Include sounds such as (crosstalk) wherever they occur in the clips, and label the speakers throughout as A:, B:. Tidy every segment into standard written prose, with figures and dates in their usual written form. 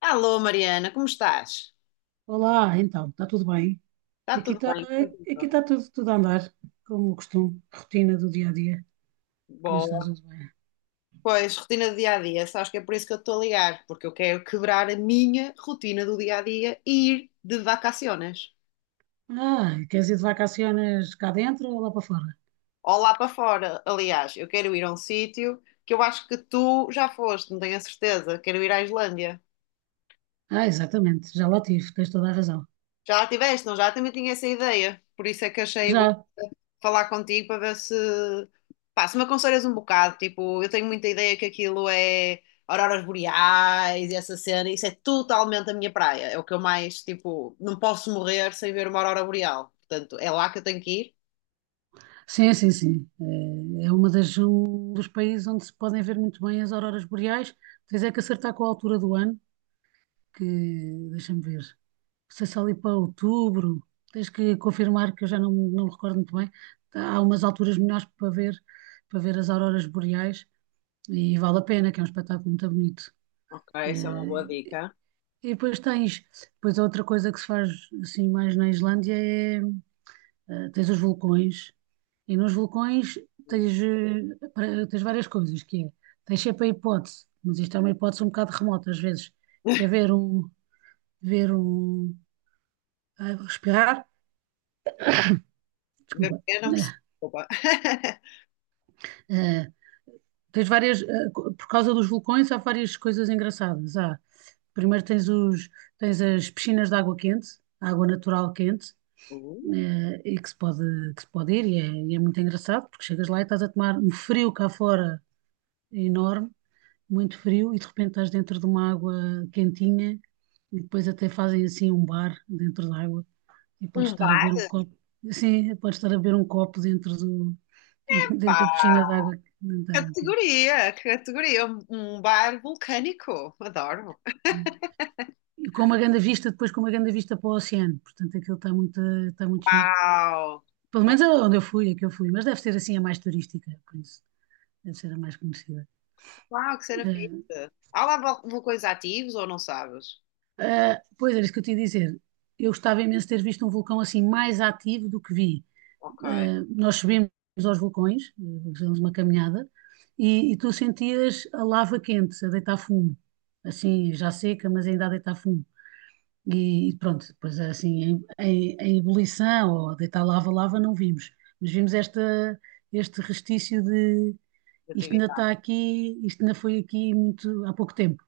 A: Alô, Mariana, como estás?
B: Olá, então, está tudo bem?
A: Está
B: Aqui
A: tudo
B: está,
A: bem?
B: aqui
A: Contigo?
B: está tudo a andar, como o costume, rotina do dia a dia, mas está
A: Boa.
B: tudo bem.
A: Pois, rotina do dia a dia, sabes que é por isso que eu estou a ligar, porque eu quero quebrar a minha rotina do dia a dia e ir de vacaciones.
B: Ah, queres ir de vacaciones cá dentro ou lá para fora?
A: Ou lá para fora, aliás, eu quero ir a um sítio que eu acho que tu já foste, não tenho a certeza. Quero ir à Islândia.
B: Ah, exatamente, já lá tive, tens toda a razão.
A: Já lá estiveste, não? Já também tinha essa ideia, por isso é que achei bom
B: Já,
A: falar contigo para ver se, pá, se me aconselhas um bocado. Tipo, eu tenho muita ideia que aquilo é auroras boreais e essa cena, isso é totalmente a minha praia. É o que eu mais, tipo, não posso morrer sem ver uma aurora boreal. Portanto, é lá que eu tenho que ir.
B: sim, sim, sim. É uma das, um dos países onde se podem ver muito bem as auroras boreais, tens é que acertar com a altura do ano, que deixa-me ver. Não sei se ali para outubro, tens que confirmar que eu já não, me recordo muito bem. Há umas alturas melhores para ver as auroras boreais e vale a pena, que é um espetáculo muito bonito.
A: Ok, essa é uma boa
B: Eh,
A: dica.
B: E depois depois outra coisa que se faz assim mais na Islândia é, tens os vulcões e nos vulcões tens várias coisas, que é, tens sempre a hipótese, mas isto é uma hipótese um bocado remota às vezes, que é ver um, ai, vou respirar,
A: Ver o
B: desculpa.
A: quê? Não percebo. Opa. (laughs)
B: É, tens várias, por causa dos vulcões, há várias coisas engraçadas. Há, primeiro tens os, tens as piscinas de água quente, água natural quente,
A: Uh,
B: e que se pode ir, e é muito engraçado, porque chegas lá e estás a tomar um frio cá fora enorme, muito frio, e de repente estás dentro de uma água quentinha, e depois até fazem assim um bar dentro da água, e podes
A: Um
B: estar a
A: bar?
B: beber um copo, assim, podes estar a beber um copo dentro do, (laughs) dentro da
A: Pá,
B: piscina de água quente.
A: categoria, categoria. Um bar vulcânico. Adoro.
B: E com uma grande vista, depois com uma grande vista para o oceano. Portanto, aquilo está muito giro.
A: Uau,
B: Pelo menos é onde eu fui, é que eu fui, mas deve ser assim a mais turística, por isso. Deve ser a mais conhecida.
A: uau, que cena
B: Eh,
A: fixe. Há lá vulcões ativos ou não sabes?
B: pois era isso que eu te ia dizer. Eu gostava imenso de ter visto um vulcão assim mais ativo do que vi.
A: Ok,
B: Nós subimos aos vulcões, fizemos uma caminhada, e tu sentias a lava quente a deitar fumo. Assim, já seca, mas ainda a deitar fumo. E pronto, depois assim, em ebulição ou deitar lava, não vimos. Mas vimos esta, este restício de isto ainda
A: atividade.
B: está aqui, isto ainda foi aqui muito há pouco tempo.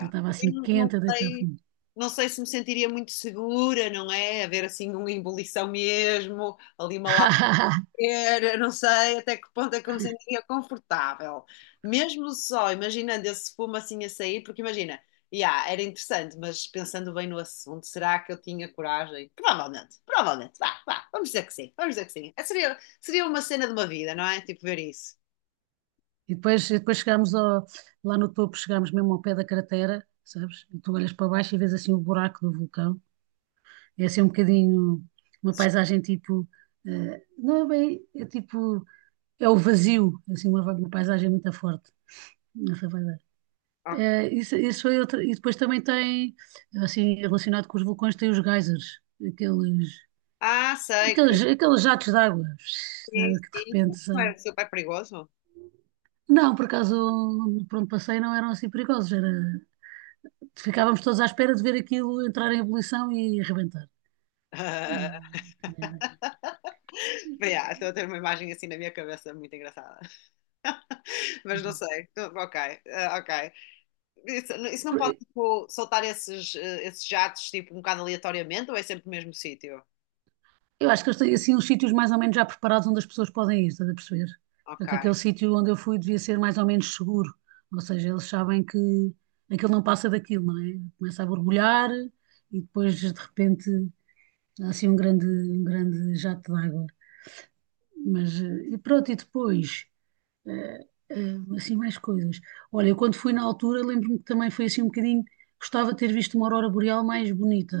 B: Eu estava
A: Também
B: assim
A: não, não
B: quente a deitar
A: sei,
B: fundo.
A: não sei se me sentiria muito segura, não é? Haver assim uma ebulição mesmo, ali uma.
B: (laughs)
A: Eu não sei até que ponto é que eu me sentia confortável. Mesmo só imaginando esse fumo assim a sair, porque imagina, yeah, era interessante, mas pensando bem no assunto, será que eu tinha coragem? Provavelmente, provavelmente, vá, vá, vamos dizer que sim, vamos dizer que sim. É, seria uma cena de uma vida, não é? Tipo, ver isso.
B: E depois chegámos lá no topo, chegámos mesmo ao pé da cratera, sabes? E tu olhas para baixo e vês assim o buraco do vulcão. É assim um bocadinho uma paisagem tipo, não é bem, é tipo, é o vazio, assim uma, paisagem muito forte. Não vai dar.
A: Ok.
B: É, isso foi outra. E depois também tem, assim, relacionado com os vulcões, tem os geysers, aqueles,
A: Ah, sei que
B: aqueles jatos de
A: sim,
B: água que de
A: sim.
B: repente
A: Não
B: sai.
A: era super perigoso.
B: Não, por acaso, por onde passei não eram assim perigosos, era, ficávamos todos à espera de ver aquilo entrar em ebulição e arrebentar. E
A: (laughs)
B: também-
A: Yeah, estou a ter uma imagem assim na minha cabeça muito engraçada, mas não
B: e
A: sei. Ok, ah, ok. Isso não pode,
B: pronto.
A: tipo, soltar esses jatos, tipo, um bocado aleatoriamente ou é sempre no mesmo sítio?
B: Eu acho que eles têm assim uns sítios mais ou menos já preparados onde as pessoas podem ir, estás a perceber?
A: Ok,
B: Portanto, aquele sítio onde eu fui devia ser mais ou menos seguro. Ou seja, eles sabem que aquilo não passa daquilo, não é? Começa a borbulhar e depois de repente há assim um grande, jato de água. Mas e pronto, e depois eh, assim mais coisas. Olha, eu quando fui na altura lembro-me que também foi assim um bocadinho, gostava de ter visto uma aurora boreal mais bonita,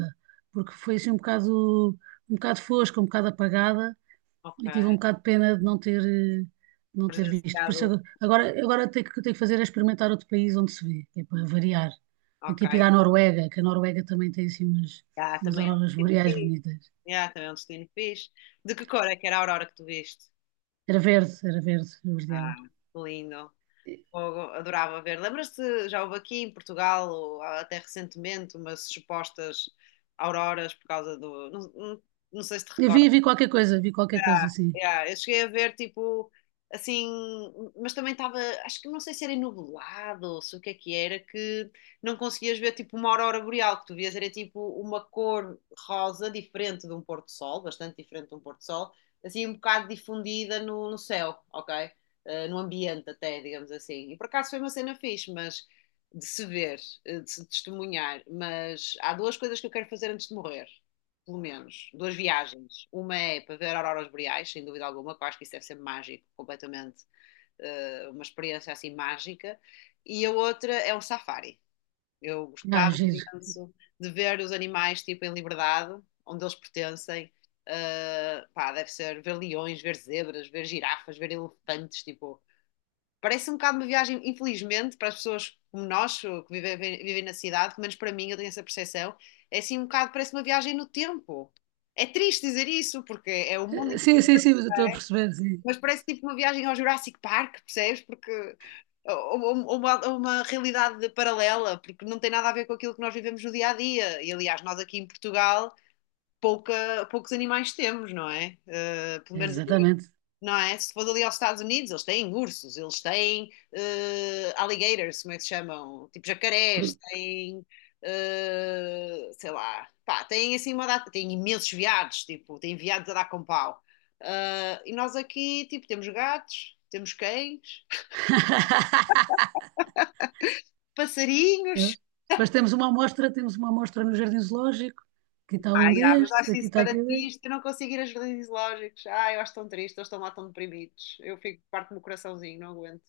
B: porque foi assim um bocado fosca, um bocado apagada. Eu tive um
A: ok.
B: bocado de pena de não ter, de não ter visto. Por isso
A: Presenciado,
B: agora o que tenho que fazer é experimentar outro país onde se vê, que é para variar. Tenho que ir para a
A: ok.
B: Noruega, que a Noruega também tem assim umas,
A: Ah,
B: umas
A: também é um
B: auroras
A: destino
B: boreais
A: fixe.
B: bonitas.
A: Yeah, também é um destino fixe. De que cor é que era a aurora que tu viste?
B: Era verde, verdeada.
A: Ah, que lindo. Fogo, adorava ver. Lembras-te, já houve aqui em Portugal, ou até recentemente, umas supostas auroras por causa do. Não, não, não sei se te
B: Eu
A: recordas.
B: vi qualquer coisa, vi qualquer coisa
A: Yeah,
B: assim.
A: yeah. Eu cheguei a ver, tipo, assim, mas também estava, acho que não sei se era nublado ou se o que é que era, que não conseguias ver, tipo, uma aurora boreal, que tu vias era, tipo, uma cor rosa diferente de um pôr-do-sol, bastante diferente de um pôr-do-sol, assim, um bocado difundida no céu, ok? No ambiente até, digamos assim. E por acaso foi uma cena fixe, mas de se ver, de se testemunhar, mas há duas coisas que eu quero fazer antes de morrer pelo menos, duas viagens. Uma é para ver auroras boreais, sem dúvida alguma, que eu acho que isso deve ser mágico, completamente, uma experiência assim mágica. E a outra é o safari. Eu
B: Ah,
A: gostava
B: giro.
A: imenso de ver os animais tipo em liberdade, onde eles pertencem. Pá, deve ser ver leões, ver zebras, ver girafas, ver elefantes, tipo, parece um bocado uma viagem, infelizmente, para as pessoas como nós, que vivem na cidade, pelo menos para mim, eu tenho essa percepção, é assim um bocado, parece uma viagem no tempo. É triste dizer isso, porque é o mundo
B: Sim,
A: inteiro,
B: sim, sim, mas eu estou a perceber, sim.
A: mas parece tipo uma viagem ao Jurassic Park, percebes? Porque ou uma realidade paralela, porque não tem nada a ver com aquilo que nós vivemos no dia a dia. E aliás, nós aqui em Portugal poucos animais temos, não é? Pelo menos
B: Exatamente.
A: não é? Se fores ali aos Estados Unidos, eles têm ursos, eles têm alligators, como é que se chamam? Tipo jacarés,
B: Cru-
A: têm, sei lá, pá, têm assim uma data, têm imensos veados, tipo, têm veados a dar com pau. Ah, e nós aqui, tipo, temos gatos, temos cães, (laughs)
B: (laughs) Eu-
A: passarinhos.
B: Depois temos uma amostra no Jardim Zoológico. Aqui está
A: Ai, ah,
B: um
A: yeah, mas
B: destes,
A: acho
B: aqui
A: isso
B: está
A: para
B: aquele.
A: triste, eu não consigo ir a jardins zoológicos. Ai, eu acho tão triste, eles estão lá tão deprimidos. Eu fico, parte do meu coraçãozinho, não aguento.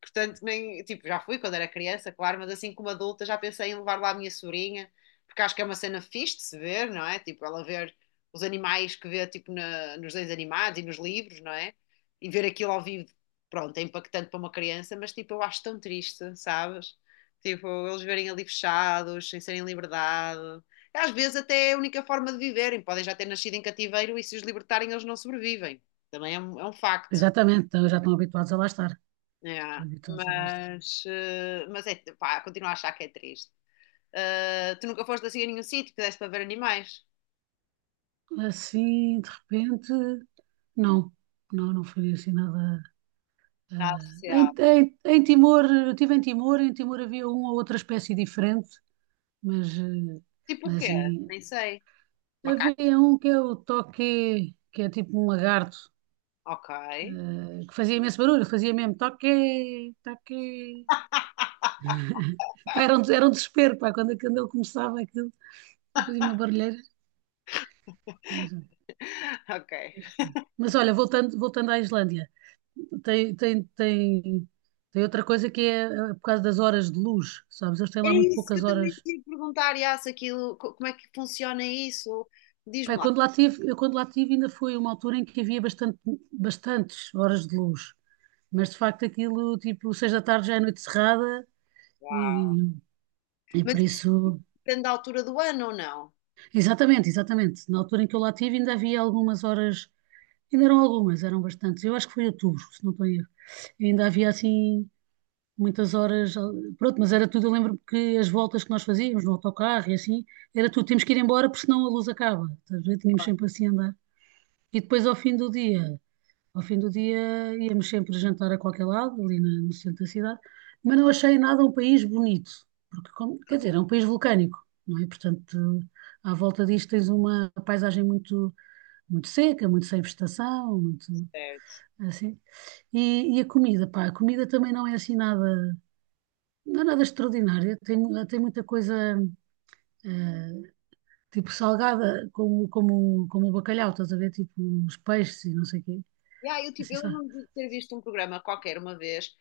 A: Portanto, nem, tipo, já fui quando era criança, claro, mas assim como adulta já pensei em levar lá a minha sobrinha, porque acho que é uma cena fixe de se ver, não é? Tipo, ela ver os animais que vê, tipo, na, nos desenhos animados e nos livros, não é? E ver aquilo ao vivo, pronto, é impactante para uma criança, mas tipo, eu acho tão triste, sabes? Tipo, eles verem ali fechados, sem serem em liberdade. Às vezes até é a única forma de viverem, podem já ter nascido em cativeiro e se os libertarem eles não sobrevivem. Também é um facto.
B: Exatamente, então já estão habituados a lá estar.
A: É,
B: Estão habituados a lá estar.
A: mas, mas é, pá, continuo a achar que é triste. Tu nunca foste assim a nenhum sítio que desse para ver animais
B: Assim, de repente, não, não, não foi assim nada.
A: na
B: eh, em,
A: sociedade.
B: em, em Timor, eu estive em Timor havia uma ou outra espécie diferente, mas, eh,
A: Tipo o
B: mas
A: quê?
B: assim,
A: Nem sei. Macaco?
B: havia um que é o toque, que é tipo um lagarto,
A: Ok.
B: que fazia imenso barulho, fazia mesmo toque, toque.
A: (laughs)
B: Pá, era um desespero, pá, quando ele começava aquilo, fazia uma barulheira.
A: Ok.
B: Mas olha, voltando à Islândia. tem, tem, tem, tem outra coisa que é por causa das horas de luz, sabes? Eles têm lá
A: Era
B: muito
A: isso que
B: poucas
A: eu também te
B: horas.
A: ia perguntar, Yas, aquilo, como é que funciona isso? Diz-me
B: Pá, eu
A: lá.
B: quando lá tive, eu quando lá tive ainda foi uma altura em que havia bastante, bastantes horas de luz, mas de facto aquilo, tipo, 6 da tarde já é noite cerrada
A: Uau.
B: e, e
A: Mas
B: por
A: isso
B: isso...
A: depende da altura do ano ou não?
B: Exatamente, exatamente. Na altura em que eu lá tive ainda havia algumas horas, ainda eram algumas, eram bastantes. Eu acho que foi outubro, se não estou a erro. Ainda havia assim muitas horas, ah, pronto, mas era tudo, eu lembro-me que as voltas que nós fazíamos no autocarro e assim, era tudo, temos que ir embora porque senão a luz acaba, estás a ver? Tínhamos sempre assim a andar. E depois ao fim do dia, ao fim do dia íamos sempre jantar a qualquer lado, ali no centro da cidade, mas não achei nada um país bonito, porque, quer dizer, é um país vulcânico, não é? Portanto, à volta disto tens uma paisagem muito, muito seca, muito sem vegetação, muito
A: Certo.
B: assim. E a comida, pá, a comida também não é assim nada. Não é nada extraordinário. Tem muita coisa, eh, tipo salgada, como o bacalhau, estás a ver? Tipo os peixes e não sei o quê.
A: E aí,
B: É
A: tipo,
B: assim,
A: eu
B: sabe?
A: lembro-me de ter visto um programa qualquer uma vez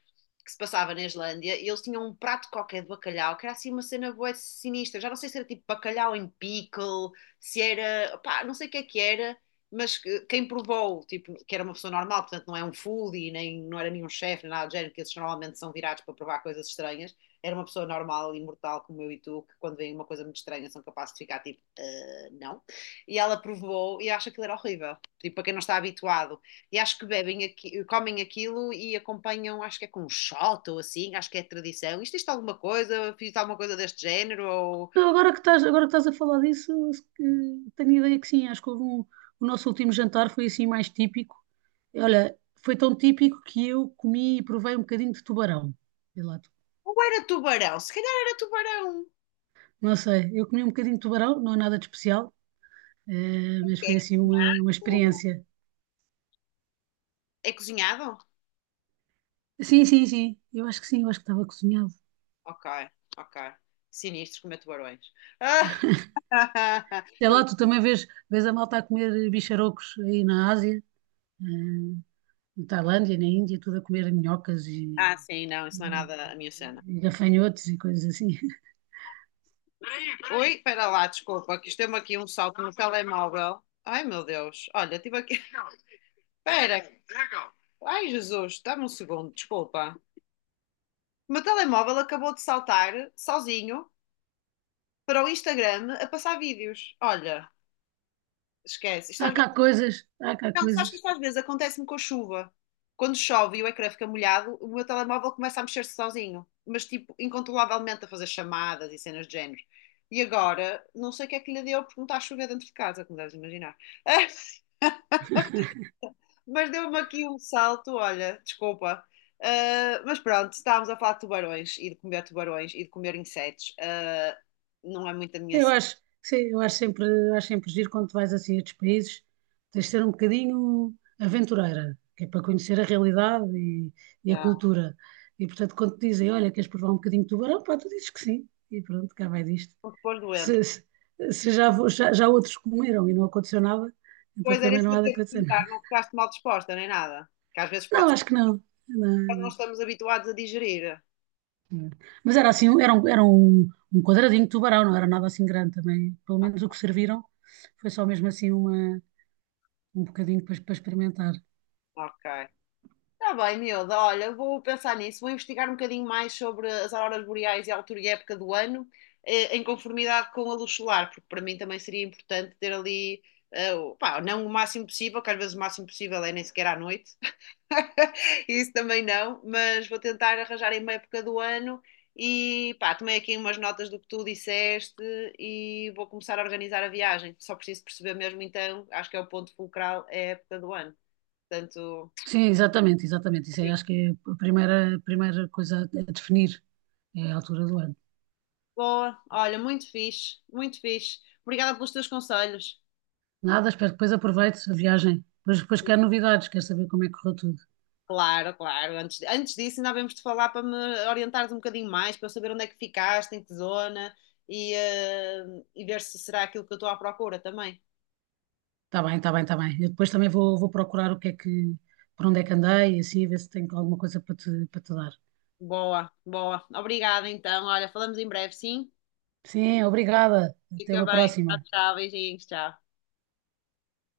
A: que se passava na Islândia e eles tinham um prato qualquer de bacalhau que era assim uma cena boa sinistra. Já não sei se era tipo bacalhau em pickle, se era, pá, não sei o que é que era, mas quem provou, tipo, que era uma pessoa normal, portanto não é um foodie, nem não era nenhum chefe, nem nada do género, que esses normalmente são virados para provar coisas estranhas. Era uma pessoa normal e mortal como eu e tu, que quando vem uma coisa muito estranha são capazes de ficar tipo, "Ah, não." E ela provou e acha que aquilo era horrível. Tipo, para quem não está habituado. E acho que bebem aqui, comem aquilo e acompanham, acho que é com um shot ou assim, acho que é tradição. Isto alguma coisa, fiz alguma coisa deste género, ou,
B: Não, agora que estás a falar disso, se que- tenho ideia que sim. Acho que houve um, o nosso último jantar foi assim mais típico. Olha, foi tão típico que eu comi e provei um bocadinho de tubarão. Sei lá,
A: ou era tubarão, se calhar era tubarão.
B: não sei, eu comi um bocadinho de tubarão, não é nada de especial,
A: É
B: mas foi assim uma
A: cozinhado?
B: experiência.
A: É cozinhado?
B: Sim, sim, sim. Eu acho que sim, eu acho que estava cozinhado.
A: Ok, ok. Sinistro comer tubarões. Ah, (laughs)
B: Sei lá,
A: Ele-
B: tu também vês a malta a comer bicharocos aí na Ásia, eh, na Tailândia, na Índia, tudo a comer minhocas
A: ah, sim, não, isso não é
B: e,
A: nada a minha cena.
B: e gafanhotos e coisas assim. (laughs)
A: Oi, espera lá, desculpa, que isto deu-me aqui um salto no telemóvel. Ai meu Deus, olha, tive aqui. Espera. Legal. Ai, Jesus, dá-me um segundo, desculpa. O meu telemóvel acabou de saltar sozinho para o Instagram a passar vídeos. Olha, esquece. Isto às
B: Há cá
A: vezes.
B: coisas, há cá
A: Não, sabes que
B: coisas.
A: isto às vezes acontece-me com a chuva. Quando chove e o ecrã fica molhado, o meu telemóvel começa a mexer-se sozinho, mas tipo, incontrolavelmente a fazer chamadas e cenas de género. E agora, não sei o que é que lhe deu porque não está a chover dentro de casa, como deves imaginar. (laughs) Mas deu-me aqui um salto, olha, desculpa. Ah, mas pronto, estávamos a falar de tubarões e de comer tubarões e de comer insetos. Ah, não é muito a
B: Sim,
A: minha
B: eu
A: cena.
B: acho, sim, eu acho sempre giro quando tu vais assim a estes países, tens de ser um bocadinho aventureira, que é para conhecer a realidade e a cultura. E portanto, quando te dizem, olha, queres provar um bocadinho de tubarão, pá, tu dizes que sim, e pronto, cá vai disto.
A: Porque depois doente.
B: Se, se- se já outros comeram e não aconteceu nada, então
A: Pois era
B: também
A: isso
B: não
A: que eu
B: há de
A: tinha de
B: acontecer.
A: perguntar, não ficaste mal disposta nem nada. Que às vezes pode
B: Não,
A: ser
B: acho que não.
A: que não
B: Não,
A: estamos habituados a digerir.
B: não. Mas era assim, um quadradinho de tubarão, não era nada assim grande também. Pelo
A: Ah,
B: menos o que serviram foi só mesmo assim uma um bocadinho depois para experimentar.
A: ok. Está bem, miúda. Olha, eu vou pensar nisso, vou investigar um bocadinho mais sobre as auroras boreais e a altura e época do ano, em conformidade com a luz solar, porque para mim também seria importante ter ali, pá, não o máximo possível, que às vezes o máximo possível é nem sequer à noite, (laughs) isso também não, mas vou tentar arranjar em uma época do ano e, pá, tomei aqui umas notas do que tu disseste e vou começar a organizar a viagem. Só preciso perceber mesmo então, acho que é o ponto fulcral, é a época do ano. Portanto,
B: Sim, exatamente, exatamente. Isso aí acho que é a primeira coisa a definir, é a altura do ano.
A: boa, olha, muito fixe, muito fixe. Obrigada pelos teus conselhos.
B: Nada, espero que depois aproveite a viagem. Depois quero novidades, quero saber como é que correu tudo.
A: Claro, claro. Antes disso, ainda havemos de falar para me orientares um bocadinho mais, para eu saber onde é que ficaste, em que zona e, e ver se será aquilo que eu estou à procura também.
B: Está bem, está bem, está bem. Eu depois também vou procurar o que é que, por onde é que andei e assim, ver se tenho alguma coisa para te, dar.
A: Boa, boa. Obrigada então. Olha, falamos em breve, sim?
B: Sim, obrigada. Até
A: Fica
B: uma
A: bem. Tchau,
B: próxima.
A: tchau. Beijinhos, tchau.